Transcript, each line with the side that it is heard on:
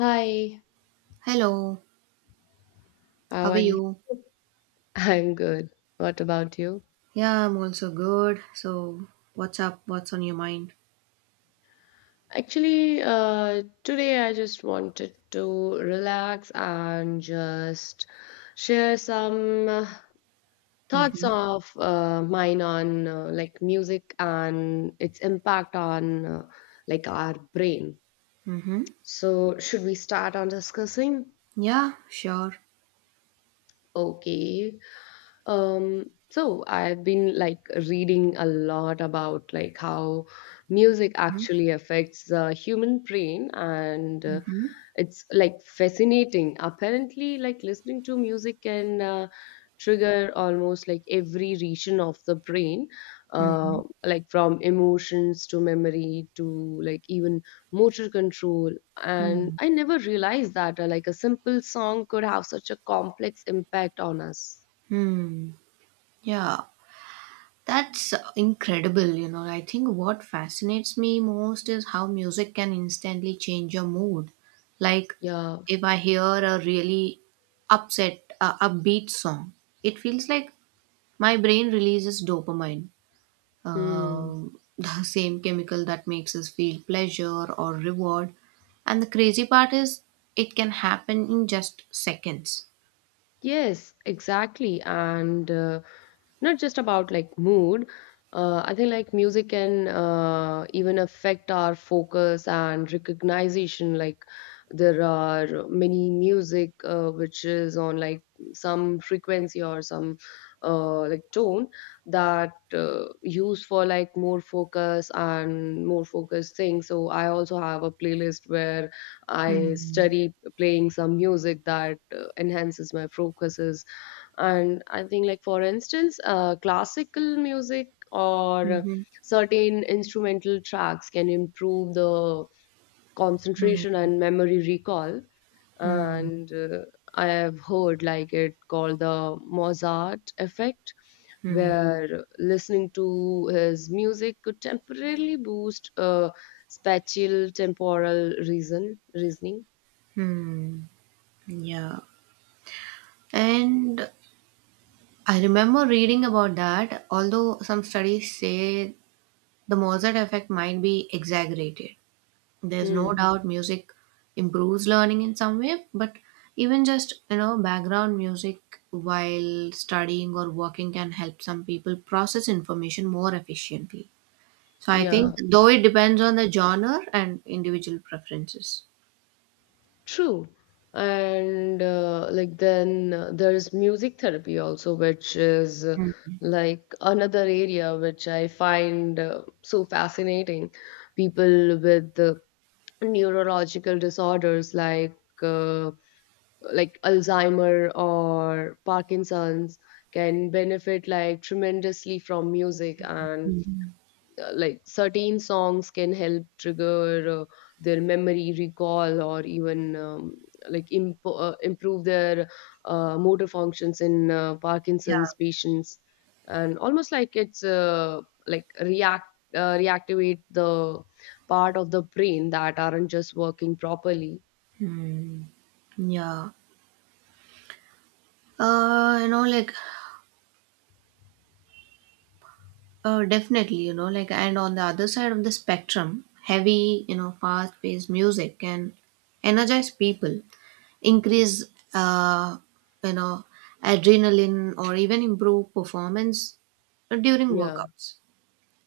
left: Hi,
right: Hello, how
left: how
right: are
left: are you?
right: you?
left: I'm good. What about you?
right: Yeah, I'm also good. So, what's up? What's on your mind?
left: Actually, today I just wanted to relax and just share some thoughts
right: Mm-hmm.
left: of mine on like music and its impact on like our brain.
right: Mm-hmm.
left: So, should we start on discussing?
right: Yeah, sure.
left: Okay. Um, so I've been like reading a lot about like how music
right: Mm-hmm.
left: actually affects the human brain, and
right: Mm-hmm.
left: it's like fascinating. Apparently, like listening to music can trigger almost like every region of the brain, uh, like from emotions to memory to like even motor control. And
right: Mm-hmm.
left: I never realized that like a simple song could have such a complex impact on us.
right: Hmm. Yeah, that's incredible. You know, I think what fascinates me most is how music can instantly change your mood. Like,
left: Yeah.
right: if I hear a really upbeat song, it feels like my brain releases dopamine.
left: Hmm.
right: The same chemical that makes us feel pleasure or reward. And the crazy part is, it can happen in just seconds.
left: Yes, exactly. And not just about like mood. I think like music can even affect our focus and recognition. Like there are many music which is on like some frequency or some like tone that use for like more focus and more focused things. So I also have a playlist where I
right: Hmm.
left: study playing some music that enhances my focuses, and I think like for instance classical music or
right: Mhm.
left: certain instrumental tracks can improve the
right: Hmm.
left: concentration and memory recall.
right: Hmm.
left: And I have heard like it called the Mozart effect,
right: Hmm.
left: where listening to his music could temporarily boost spatial temporal reason reasoning.
right: Hmm. Yeah. And I remember reading about that, although some studies say the Mozart effect might be exaggerated. There's no
left: Hmm.
right: doubt music improves learning in some way, but even just background music while studying or working can help some people process information more efficiently. So I
left: Yeah.
right: think though, it depends on the genre and individual preferences.
left: True. And like then there's music therapy also, which is like another area which I find so fascinating. People with neurological disorders like Alzheimer or Parkinson's can benefit like tremendously from music, and
right: Mm.
left: like certain songs can help trigger their memory recall, or even like improve their motor functions in
right: Yeah.
left: Parkinson's patients, and almost like it's like reactivate the part of the brain that aren't just working properly.
right: Yeah. Uh, you know, like Definitely, like, and on the other side of the spectrum, heavy, fast paced music can energize people, increase, uh, you know, adrenaline, or even improve performance during
left: Yeah.
right: workouts.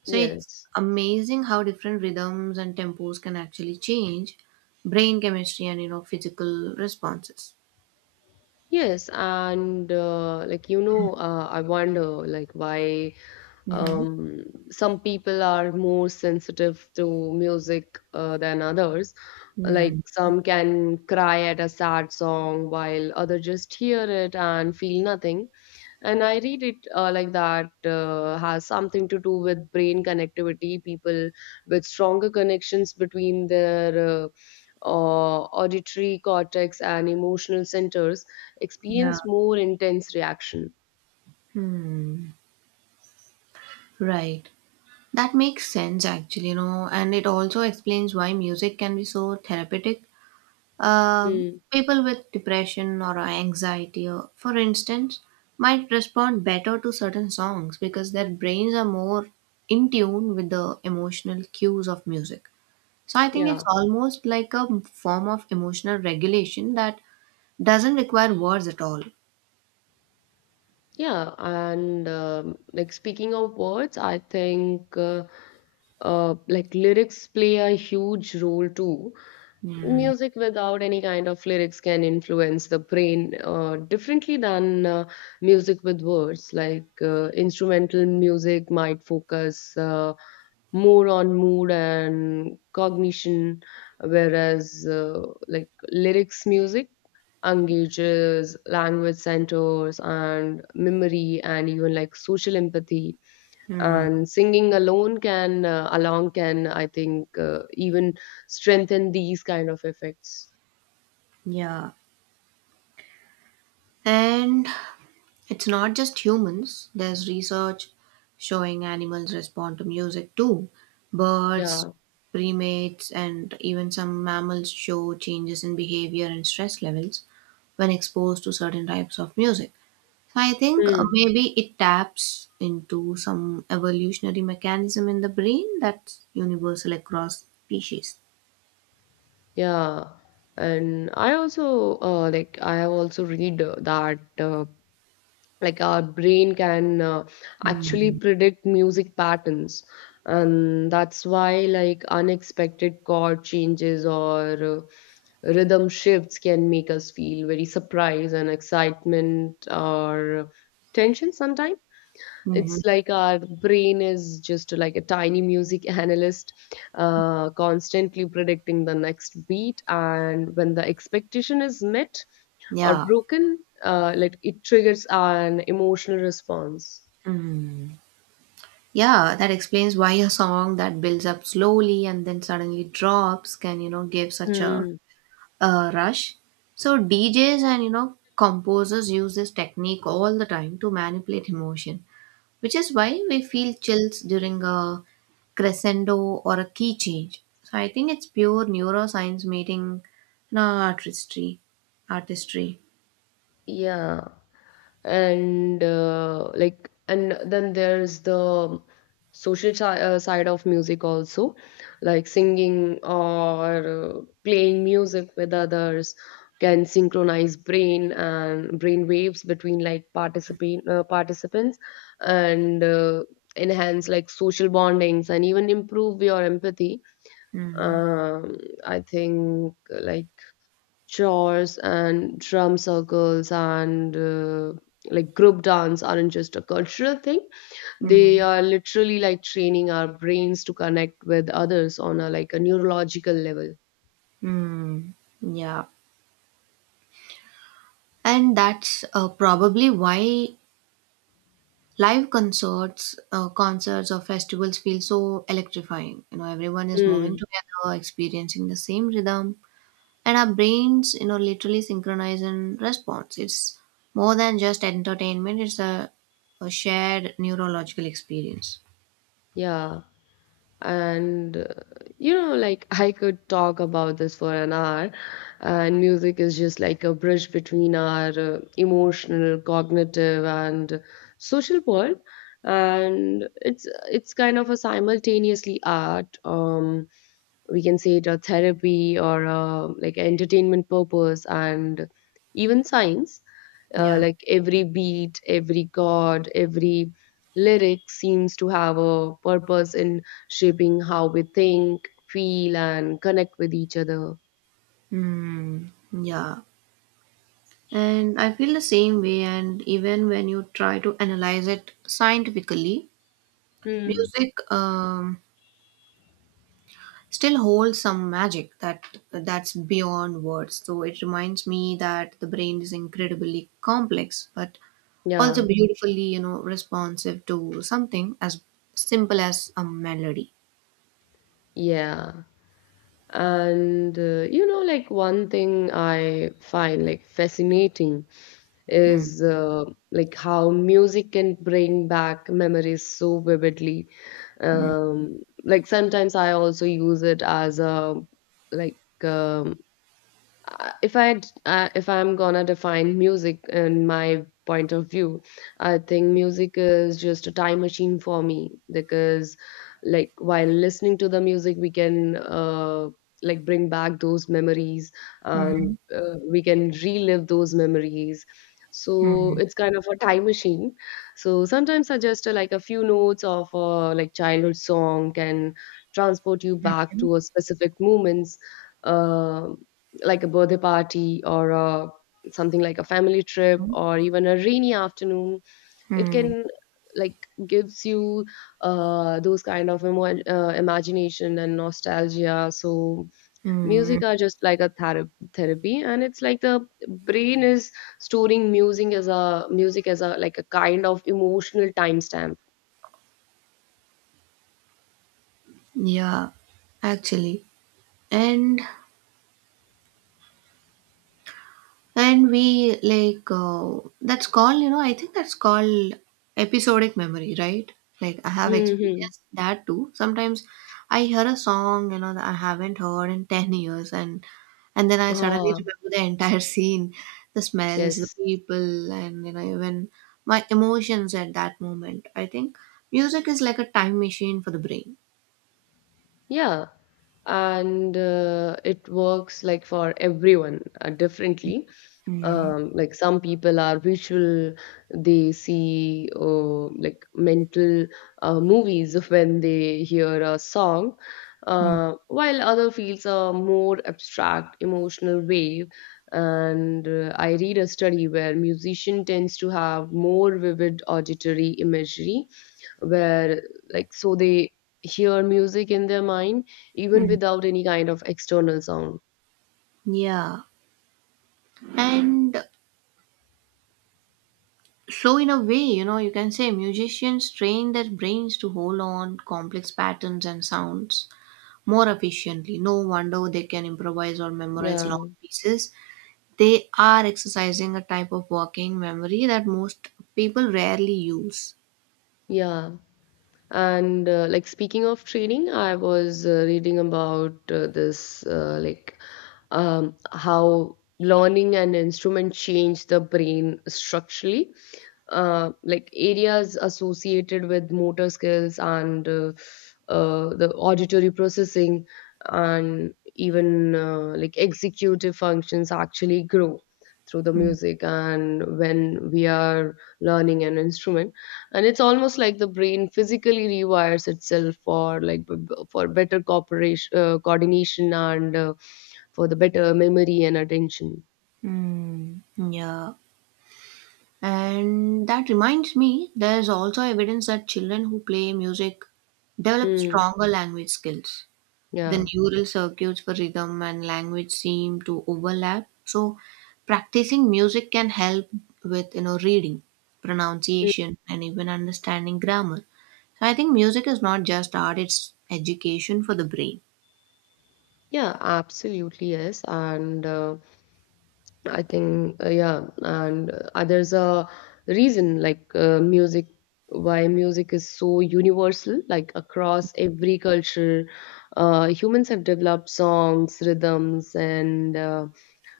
right: So it's
left: Yes.
right: amazing how different rhythms and tempos can actually change brain chemistry and, physical responses.
left: Yes. And like I wonder like why
right: Mm-hmm.
left: um, some people are more sensitive to music than others. Like some can cry at a sad song, while others just hear it and feel nothing. And I read it like that has something to do with brain connectivity. People with stronger connections between their auditory cortex and emotional centers
right: Yeah.
left: experience more intense reaction.
right: Hmm. Right. That makes sense, actually, you know, and it also explains why music can be so therapeutic. Um,
left: Mm,
right: people with depression or anxiety, for instance, might respond better to certain songs because their brains are more in tune with the emotional cues of music. So I think it's
left: yeah.
right: almost like a form of emotional regulation that doesn't require words at all.
left: Yeah, and like speaking of words, I think like lyrics play a huge role too.
right: Hmm.
left: Music without any kind of lyrics can influence the brain differently than music with words. Like instrumental music might focus. More on mood and cognition, whereas like lyrics music engages language centers and memory and even like social empathy,
right: Hmm.
left: and singing alone can along can I think even strengthen these kind of effects.
right: Yeah. And It's not just humans, there's research showing animals respond to music too. Birds,
left: Yeah.
right: primates, and even some mammals show changes in behavior and stress levels when exposed to certain types of music. So I think
left: Hmm.
right: maybe it taps into some evolutionary mechanism in the brain that's universal across species.
left: Yeah, and I also like I have also read that like our brain can actually
right: Mm-hmm.
left: predict music patterns, and that's why like unexpected chord changes or rhythm shifts can make us feel very surprise and excitement or tension sometimes. It's like our brain is just like a tiny music analyst, constantly predicting the next beat, and when the expectation is met or
right: Yeah.
left: broken, like it triggers an emotional response.
right: Mhm. Yeah, that explains why a song that builds up slowly and then suddenly drops can, you know, give such
left: Mm.
right: a rush. So DJs and, composers use this technique all the time to manipulate emotion, which is why we feel chills during a crescendo or a key change. So I think it's pure neuroscience meeting, artistry. Artistry.
left: Yeah, and like, and then there's the social si side of music also, like singing or playing music with others can synchronize brain and brain waves between like participants, and enhance like social bondings and even improve your empathy.
right: Mm.
left: Um, i think like chores and drum circles and like group dance aren't just a cultural thing. They
right: Mm.
left: are literally like training our brains to connect with others on a like a neurological level.
right: Mm. Yeah. And that's probably why live concerts, concerts or festivals feel so electrifying. You know, everyone is moving
left: Mm,
right: together, experiencing the same rhythm, and our brains, literally synchronize in response. It's more than just entertainment; it's a shared neurological experience.
left: yeah. And like I could talk about this for an hour, and music is just like a bridge between our emotional, cognitive and social world. And it's kind of a simultaneously art. We can say it a therapy or a, like entertainment purpose and even science. uh,
right: Yeah.
left: like every beat, every chord, every lyric seems to have a purpose in shaping how we think, feel, and connect with each other.
right: Hmm. Yeah. And I feel the same way. And even when you try to analyze it scientifically,
left: Hmm.
right: music still holds some magic that that's beyond words. So it reminds me that the brain is incredibly complex, but
left: Yeah,
right: also beautifully, you know, responsive to something as simple as a melody.
left: yeah. And like one thing I find like fascinating
right: Hmm.
left: is like how music can bring back memories so vividly.
right: Hmm.
left: Like sometimes I also use it as a like if I'm gonna define music in my point of view, I think music is just a time machine for me, because, like, while listening to the music, we can like bring back those memories,
right: Mhm.
left: and we can relive those memories.
right: Hmm.
left: So it's kind of a time machine. So sometimes I just like a few notes of like childhood song can transport you back
right: Hmm.
left: to a specific moments. Um like a birthday party or something like a family trip
right: Hmm.
left: or even a rainy afternoon. It
right: Hmm. Hmm.
left: can like gives you those kind of imagination and nostalgia. So
right: Hmm.
left: music are just like a therapy, and it's like the brain is storing music as a like a kind of emotional timestamp.
right: Yeah, actually. And And we like that's called, I think that's called episodic memory, right? Like I have
left: Hmm.
right: experienced that too. Sometimes I hear a song, that I haven't heard in 10 years, and then I suddenly
left: Ah.
right: remember the entire scene, the smells, the
left: Yes.
right: people, and you know, even my emotions at that moment. I think music is like a time machine for the brain.
left: Yeah, and it works like for everyone differently.
right: Mm.
left: Like some people are visual. They see like mental movies when they hear a song,
right: Mm.
left: while other feels a more abstract emotional wave. And I read a study where musician tends to have more vivid auditory imagery where like so they hear music in their mind even
right: Mm.
left: without any kind of external sound.
right: Yeah. And So, in a way, you know, you can say musicians train their brains to hold on complex patterns and sounds more efficiently. No wonder they can improvise or memorize
left: Yeah.
right: long pieces. They are exercising a type of working memory that most people rarely use.
left: Yeah, and like speaking of training, I was reading about this like how learning an instrument change the brain structurally. Like areas associated with motor skills and the auditory processing, and even like executive functions actually grow through the
right: Mm.
left: music and when we are learning an instrument. And it's almost like the brain physically rewires itself for like for better cooperation coordination and for the better memory and attention.
right: Mm. Yeah. And that reminds me, there's also evidence that children who play music develop
left: Hmm.
right: stronger language skills.
left: Yeah.
right: The neural circuits for rhythm and language seem to overlap, so practicing music can help with, you know, reading, pronunciation, and even understanding grammar. So I think music is not just art, it's education for the brain.
left: Yeah, absolutely, yes. And I think, yeah, and there's a reason like why music is so universal, like across every culture. Humans have developed songs, rhythms, and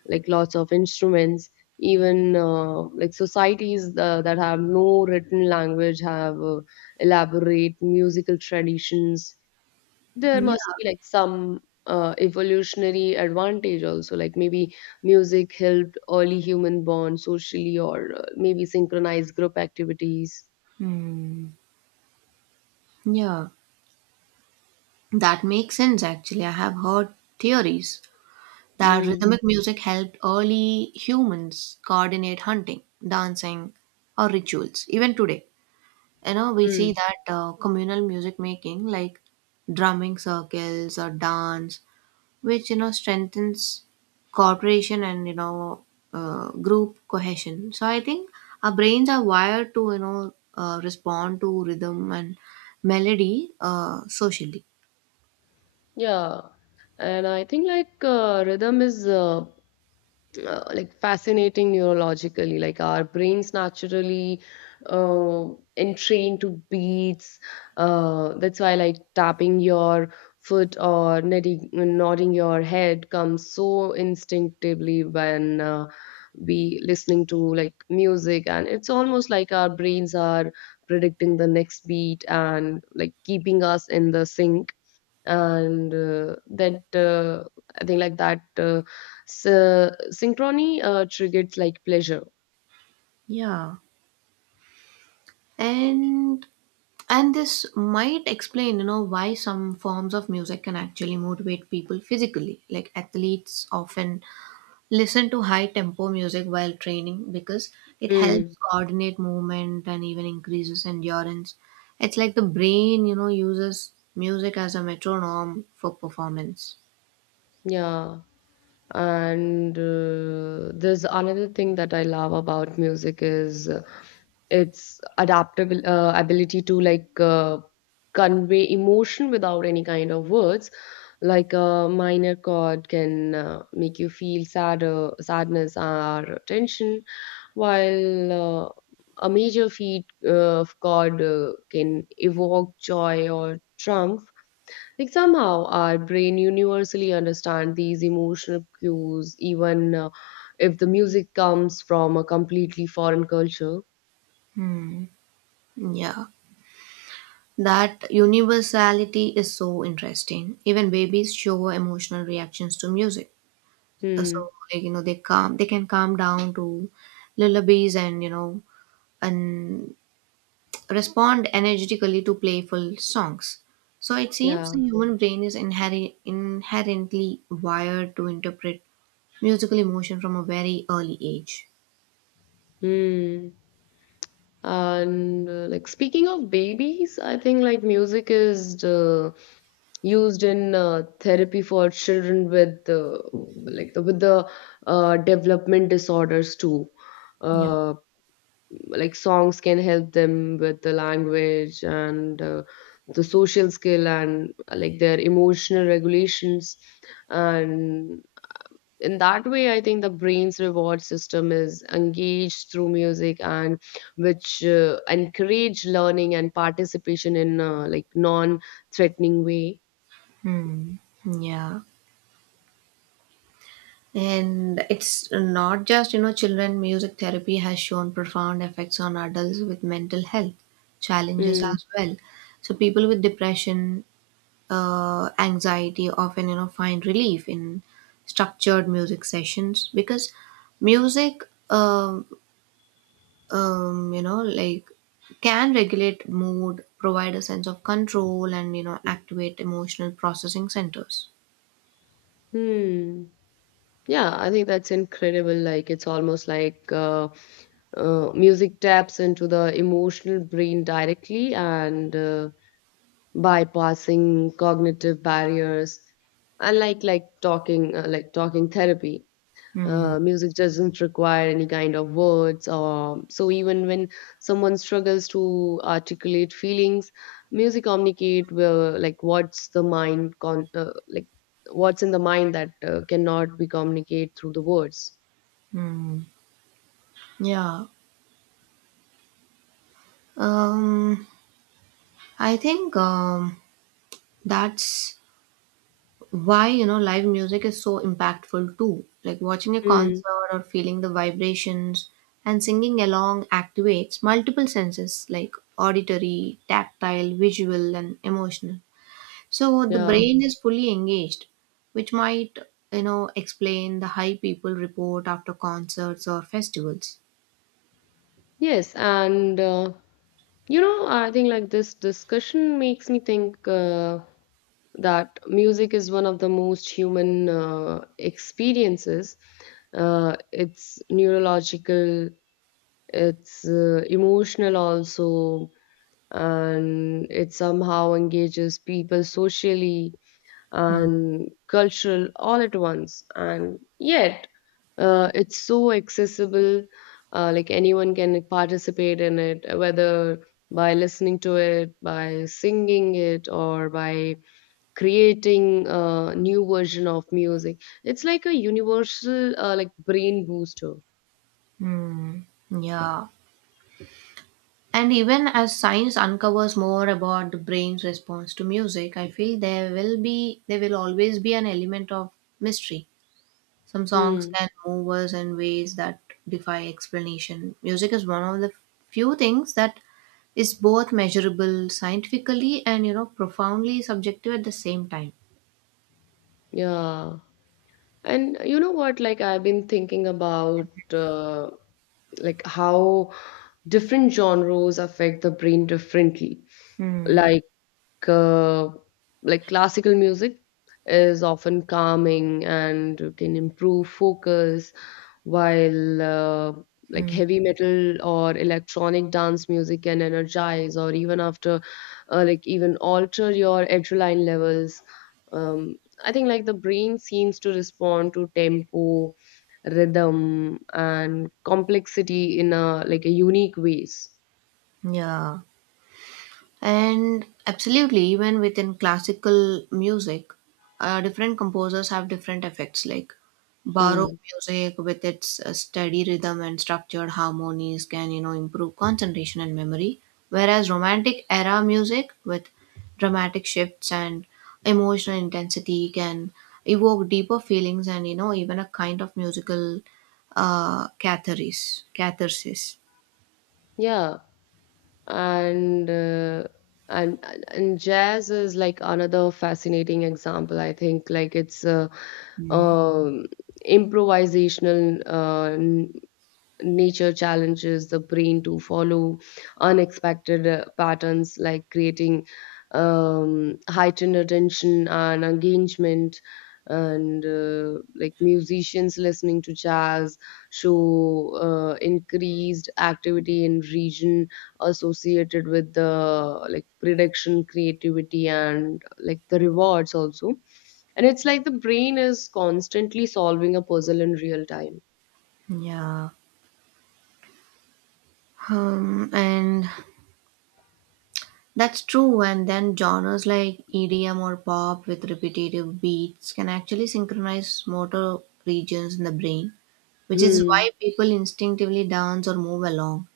left: like lots of instruments. Even like societies that have no written language have elaborate musical traditions. There must
right: Yeah.
left: be like some evolutionary advantage also, like maybe music helped early human bond socially, or maybe synchronized group activities.
right: Hmm. Yeah, that makes sense, actually. I have heard theories that
left: Mm.
right: rhythmic music helped early humans coordinate hunting, dancing, or rituals. Even today, you know, we see that communal music making, like drumming circles or dance, which, you know, strengthens cooperation and, you know, group cohesion. So I think our brains are wired to, you know, respond to rhythm and melody socially.
left: Yeah, and I think like rhythm is like fascinating neurologically. Like our brains naturally uh, entrain to beats. That's why like tapping your foot or nodding your head comes so instinctively when we listening to like music, and it's almost like our brains are predicting the next beat and like keeping us in the sync. And that I think like that synchrony triggers like pleasure.
right: Yeah. And and this might explain, you know, why some forms of music can actually motivate people physically. Like athletes often listen to high tempo music while training because it
left: Mm,
right: helps coordinate movement and even increases endurance. It's like the brain, you know, uses music as a metronome for performance.
left: yeah. And there's another thing that I love about music is its adaptable ability to like convey emotion without any kind of words. Like a minor chord can make you feel sadness or tension, while a major feat of chord can evoke joy or triumph. Like somehow our brain universally understand these emotional cues, even if the music comes from a completely foreign culture.
right: Hmm. Yeah. That universality is so interesting. Even babies show emotional reactions to music. So,
left: Hmm.
right: like, you know, they can calm down to lullabies and, you know, and respond energetically to playful songs. So it seems
left: Yeah.
right: the human brain is inherently wired to interpret musical emotion from a very early age.
left: Hmm. And like speaking of babies, I think like music is used in therapy for children with with the development disorders too.
right: Yeah.
left: Uh, like songs can help them with the language and the social skill and like their emotional regulations. And in that way I think the brain's reward system is engaged through music, and which encourage learning and participation in like non threatening way.
right: Hmm. Yeah. And it's not just, you know, children, music therapy has shown profound effects on adults with mental health challenges
left: Hmm.
right: as well. So people with depression, anxiety often, you know, find relief in structured music sessions because music, um, you know, like, can regulate mood, provide a sense of control, and, you know, activate emotional processing centers.
left: Hmm. Yeah, I think that's incredible. Like it's almost like music taps into the emotional brain directly, and bypassing cognitive barriers. And like talking talking therapy,
right: Hmm.
left: music doesn't require any kind of words or so, even when someone struggles to articulate feelings, music communicate well, like what's in the mind that cannot be communicated through the words.
right: Hmm. Yeah. um I think, that's why, you know, live music is so impactful too. Like watching a
left: Mm.
right: concert or feeling the vibrations and singing along activates multiple senses, like auditory, tactile, visual, and emotional. So the
left: Yeah.
right: brain is fully engaged, which might, you know, explain the high people report after concerts or festivals.
left: Yes, and I think like this discussion makes me think that music is one of the most human experiences. It's neurological, it's emotional also, and it somehow engages people socially
right: Hmm.
left: and cultural all at once. And yet, it's so accessible, like anyone can participate in it, whether by listening to it, by singing it, or by creating a new version of music. It's like a universal, like brain booster.
right: Hmm. Yeah. And even as science uncovers more about the brain's response to music, I feel there will always be an element of mystery. Some songs
left: Hmm.
right: can move us in ways that defy explanation. Music is one of the few things that is both measurable scientifically and, you know, profoundly subjective at the same time.
left: Yeah. And you know what? Like I've been thinking about uh, like how different genres affect the brain differently.
right: Hmm.
left: Like uh, like classical music is often calming and can improve focus while like heavy metal or electronic dance music can energize or even after like even alter your adrenaline levels. um, I think like the brain seems to respond to tempo, rhythm and complexity in a like a unique ways.
right: Yeah. And absolutely, even within classical music, different composers have different effects. Like
left: Hmm.
right: Baroque music, with its steady rhythm and structured harmonies, can, you know, improve concentration and memory. Whereas Romantic era music, with dramatic shifts and emotional intensity, can evoke deeper feelings and, you know, even a kind of musical catharsis. Catharsis.
left: Yeah, and uh, and jazz is like another fascinating example. I think like it's a
right: Mm.
left: um improvisational uh, nature challenges the brain to follow unexpected patterns, like creating heightened attention and engagement. And like musicians listening to jazz show increased activity in region associated with the like prediction, creativity and like the rewards also. And it's like the brain is constantly solving a puzzle in real time.
right: Yeah. And That's true, and then genres like EDM or pop with repetitive beats can actually synchronize motor regions in the brain, which is
left: Hmm.
right: why people instinctively dance or move along.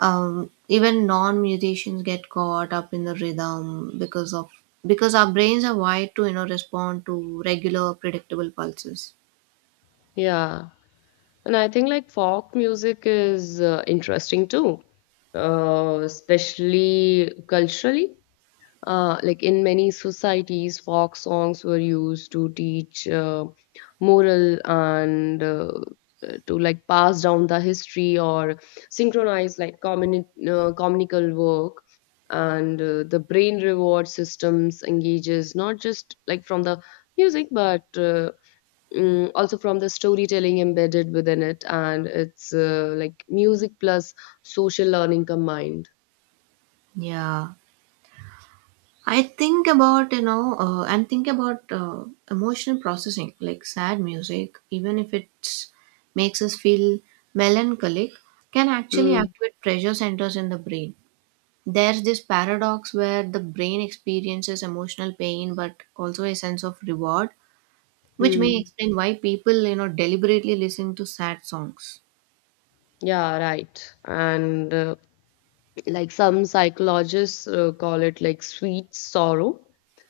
right: Even non-musicians get caught up in the rhythm because our brains are wired to, you know, respond to regular predictable pulses.
left: Yeah. And I think like folk music is interesting too, especially culturally. Like in many societies, folk songs were used to teach moral and to like pass down the history or synchronize like communical work. And the brain reward systems engages not just like from the music, but also from the storytelling embedded within it. And it's like music plus social learning combined.
right: Yeah. I think about, you know, and think about, emotional processing, like sad music, even if it makes us feel melancholic, can actually
left: Mm.
right: activate pressure centers in the brain. There's this paradox where the brain experiences emotional pain, but also a sense of reward, which may
left: Hmm.
right: explain why people, you know, deliberately listen to sad songs.
left: Yeah, right. And like some psychologists call it like sweet sorrow,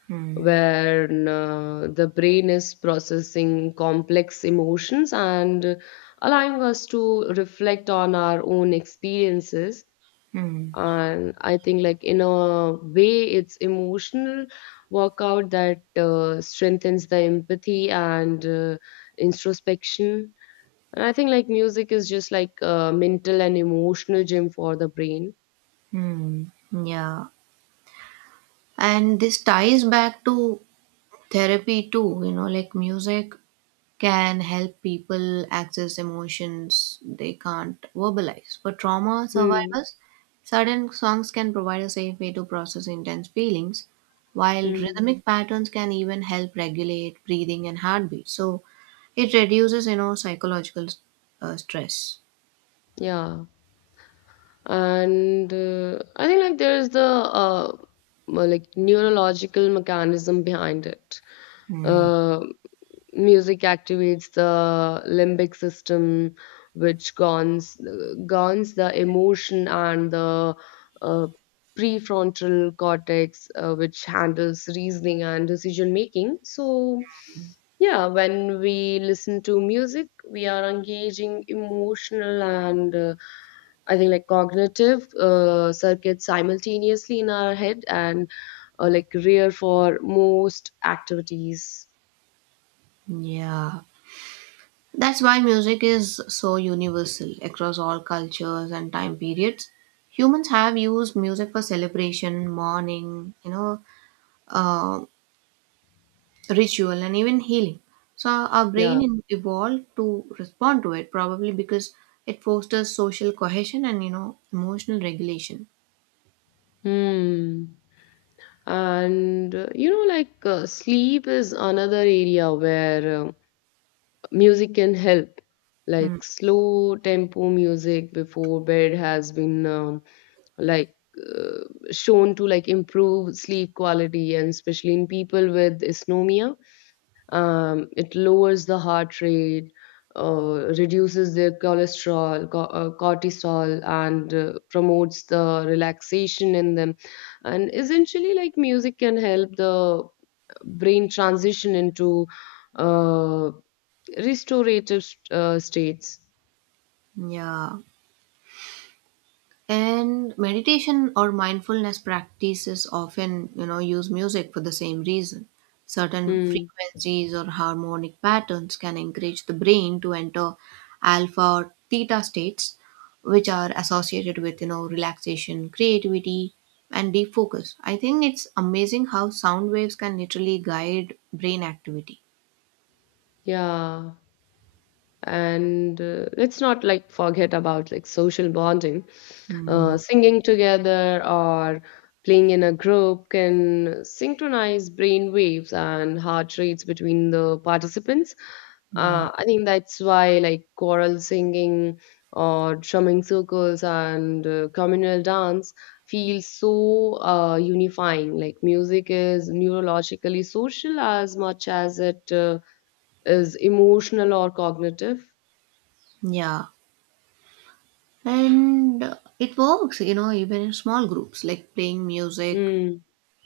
right: Hmm.
left: where the brain is processing complex emotions and allowing us to reflect on our own experiences.
right: Hmm.
left: And I think like in a way it's emotional workout that strengthens the empathy and introspection. And I think like music is just like a mental and emotional gym for the brain.
right: Hmm. Yeah. And this ties back to therapy too, you know, like music can help people access emotions they can't verbalize. For trauma
left: Hmm.
right: survivors, certain songs can provide a safe way to process intense feelings, while
left: Hmm.
right: rhythmic patterns can even help regulate breathing and heartbeat. So it reduces, you know, psychological stress.
left: Yeah, and I think like there is the like neurological mechanism behind it.
right: Hmm.
left: uh, Music activates the limbic system, which guns the emotion and the uh, prefrontal cortex, which handles reasoning and decision making. So, yeah, when we listen to music, we are engaging emotional and I think like cognitive circuits simultaneously in our head and like rare for most activities.
right: Yeah. That's why music is so universal across all cultures and time periods. Humans have used music for celebration, mourning, uh, ritual, and even healing. So our brain
left: Yeah.
right: evolved to respond to it, probably because it fosters social cohesion and, you know, emotional regulation.
left: Hmm. And you know, like sleep is another area where music can help.
right: Mm.
left: Like slow tempo music before bed has been like uh, shown to like improve sleep quality, and especially in people with insomnia. It lowers the heart rate, reduces their cholesterol, cortisol, and promotes the relaxation in them. And essentially, like music can help the brain transition into uh, restorative states.
right: Yeah. And meditation or mindfulness practices often, you know, use music for the same reason. Certain
left: Hmm.
right: frequencies or harmonic patterns can encourage the brain to enter alpha or theta states, which are associated with, you know, relaxation, creativity, and deep focus. I think it's amazing how sound waves can literally guide brain activity.
left: Yeah. And let's not like forget about like social bonding.
right: Hmm.
left: Singing together or playing in a group can synchronize brain waves and heart rates between the participants.
right: Hmm.
left: I think that's why like choral singing or drumming circles and communal dance feel so unifying. Like music is neurologically social as much as it is emotional or cognitive.
right: Yeah. And it works, you know, even in small groups, like playing music
left: Mm,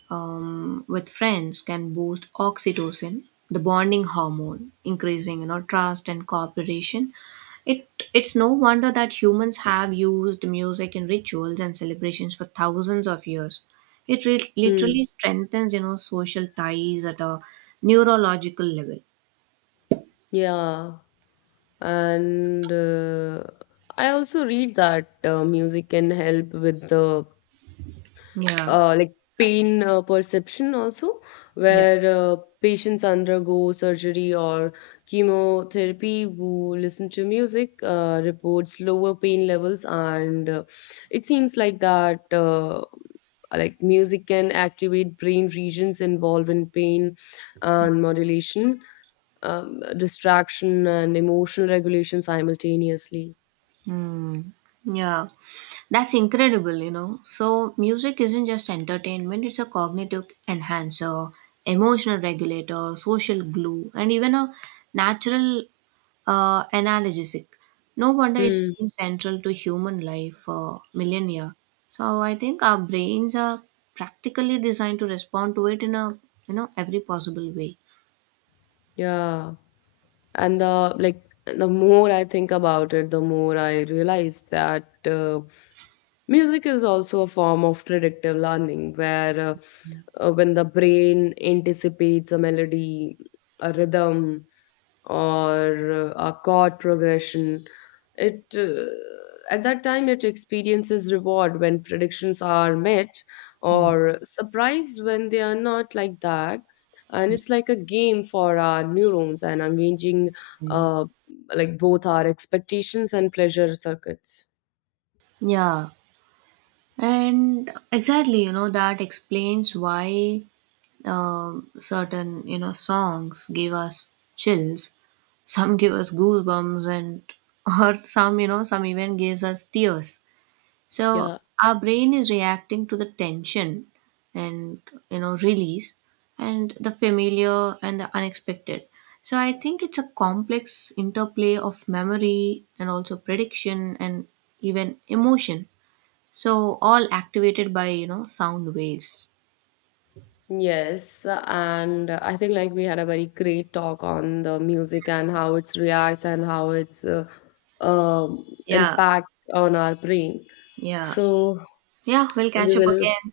right: with friends can boost oxytocin, the bonding hormone, increasing, you know, trust and cooperation. It it's no wonder that humans have used music in rituals and celebrations for thousands of years. It
left: mm,
right: literally strengthens, you know, social ties at a neurological level.
left: yeah. And I also read that music can help with the
right: Yeah.
left: like pain perception also,
right: Yeah.
left: where patients undergo surgery or chemotherapy who listen to music reports lower pain levels. And it seems like that like music can activate brain regions involved in pain and modulation. Distraction and emotional regulation simultaneously.
right: Mm. Yeah. That's incredible, you know. So, music isn't just entertainment, it's a cognitive enhancer, emotional regulator, social glue, and even a natural analgesic. No wonder it's
left: Hmm.
right: been central to human life for millennia. So, I think our brains are practically designed to respond to it in a, you know, every possible way.
left: Yeah. And the like the more I think about it, the more I realize that music is also a form of predictive learning, where when the brain anticipates a melody, a rhythm, or a chord progression, it at that time it experiences reward when predictions are met,
right: Hmm.
left: or surprise when they are not like that. And it's like a game for our neurons and engaging uh, like both our expectations and pleasure circuits.
right: Yeah, and exactly, you know, that explains why. Um, certain, you know, songs give us chills, some give us goosebumps and or some, you know, some even gives us tears. So
left: Yeah.
right: our brain is reacting to the tension and, you know, release, and the familiar and the unexpected. So I think it's a complex interplay of memory and also prediction and even emotion, so all activated by, you know, sound waves.
left: Yes, and I think like we had a very great talk on the music and how it's react and how it's
right: Yeah.
left: impact on our brain.
right: Yeah.
left: So
right: Yeah, we'll
left: we
right: catch up
left: will,
right: again.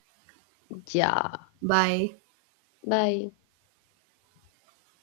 left: yeah.
right: Bye.
left: Bye.